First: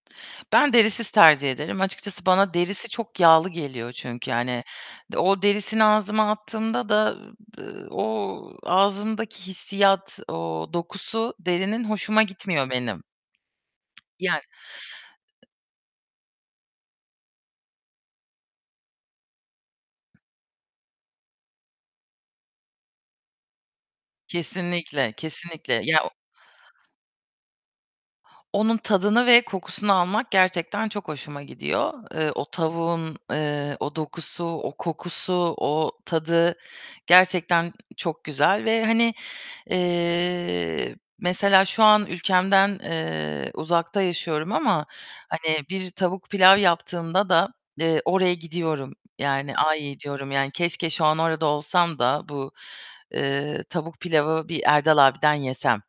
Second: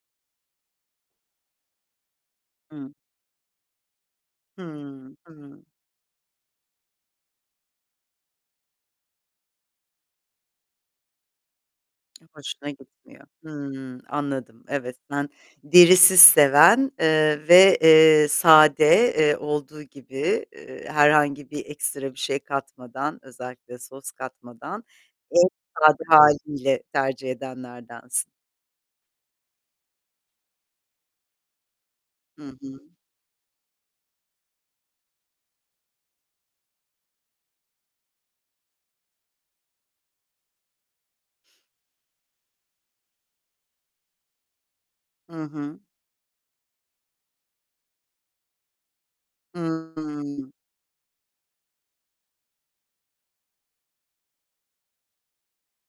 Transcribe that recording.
Ben derisiz tercih ederim. Açıkçası bana derisi Hı. çok yağlı geliyor çünkü, yani, Hıı. o Hı. derisini ağzıma attığımda da, eee, b eee, o ağzımdaki hissiyat, o dokusu derinin hoşuma gitmiyor Hoşuna benim. gitmiyor. Hıı. Yani Anladım. Evet, ben derisiz seven, eee, ve, eee, sade, eee, olduğu gibi, iii, herhangi bir ekstra bir şey katmadan, özellikle sos katmadan Kesinlikle, en kesinlikle ya, sade o hâliyle tercih edenlerdensin. onun tadını ve kokusunu almak gerçekten çok hoşuma gidiyor. Eee, Hı o hı. tavuğun, eee, o dokusu, o kokusu, o tadı gerçekten, ııı, çok güzel ve, hani, eee, mesela, şu an ülkemden, eee, uzakta yaşıyorum ama, Hı hani, hı. bir tavuk pilav yaptığımda da, eee, oraya gidiyorum, yani, "Ay," diyorum, yani, Hıı. "keşke şu an orada olsam da bu, eee, tavuk pilavı bir Erdal Abi'den yesem."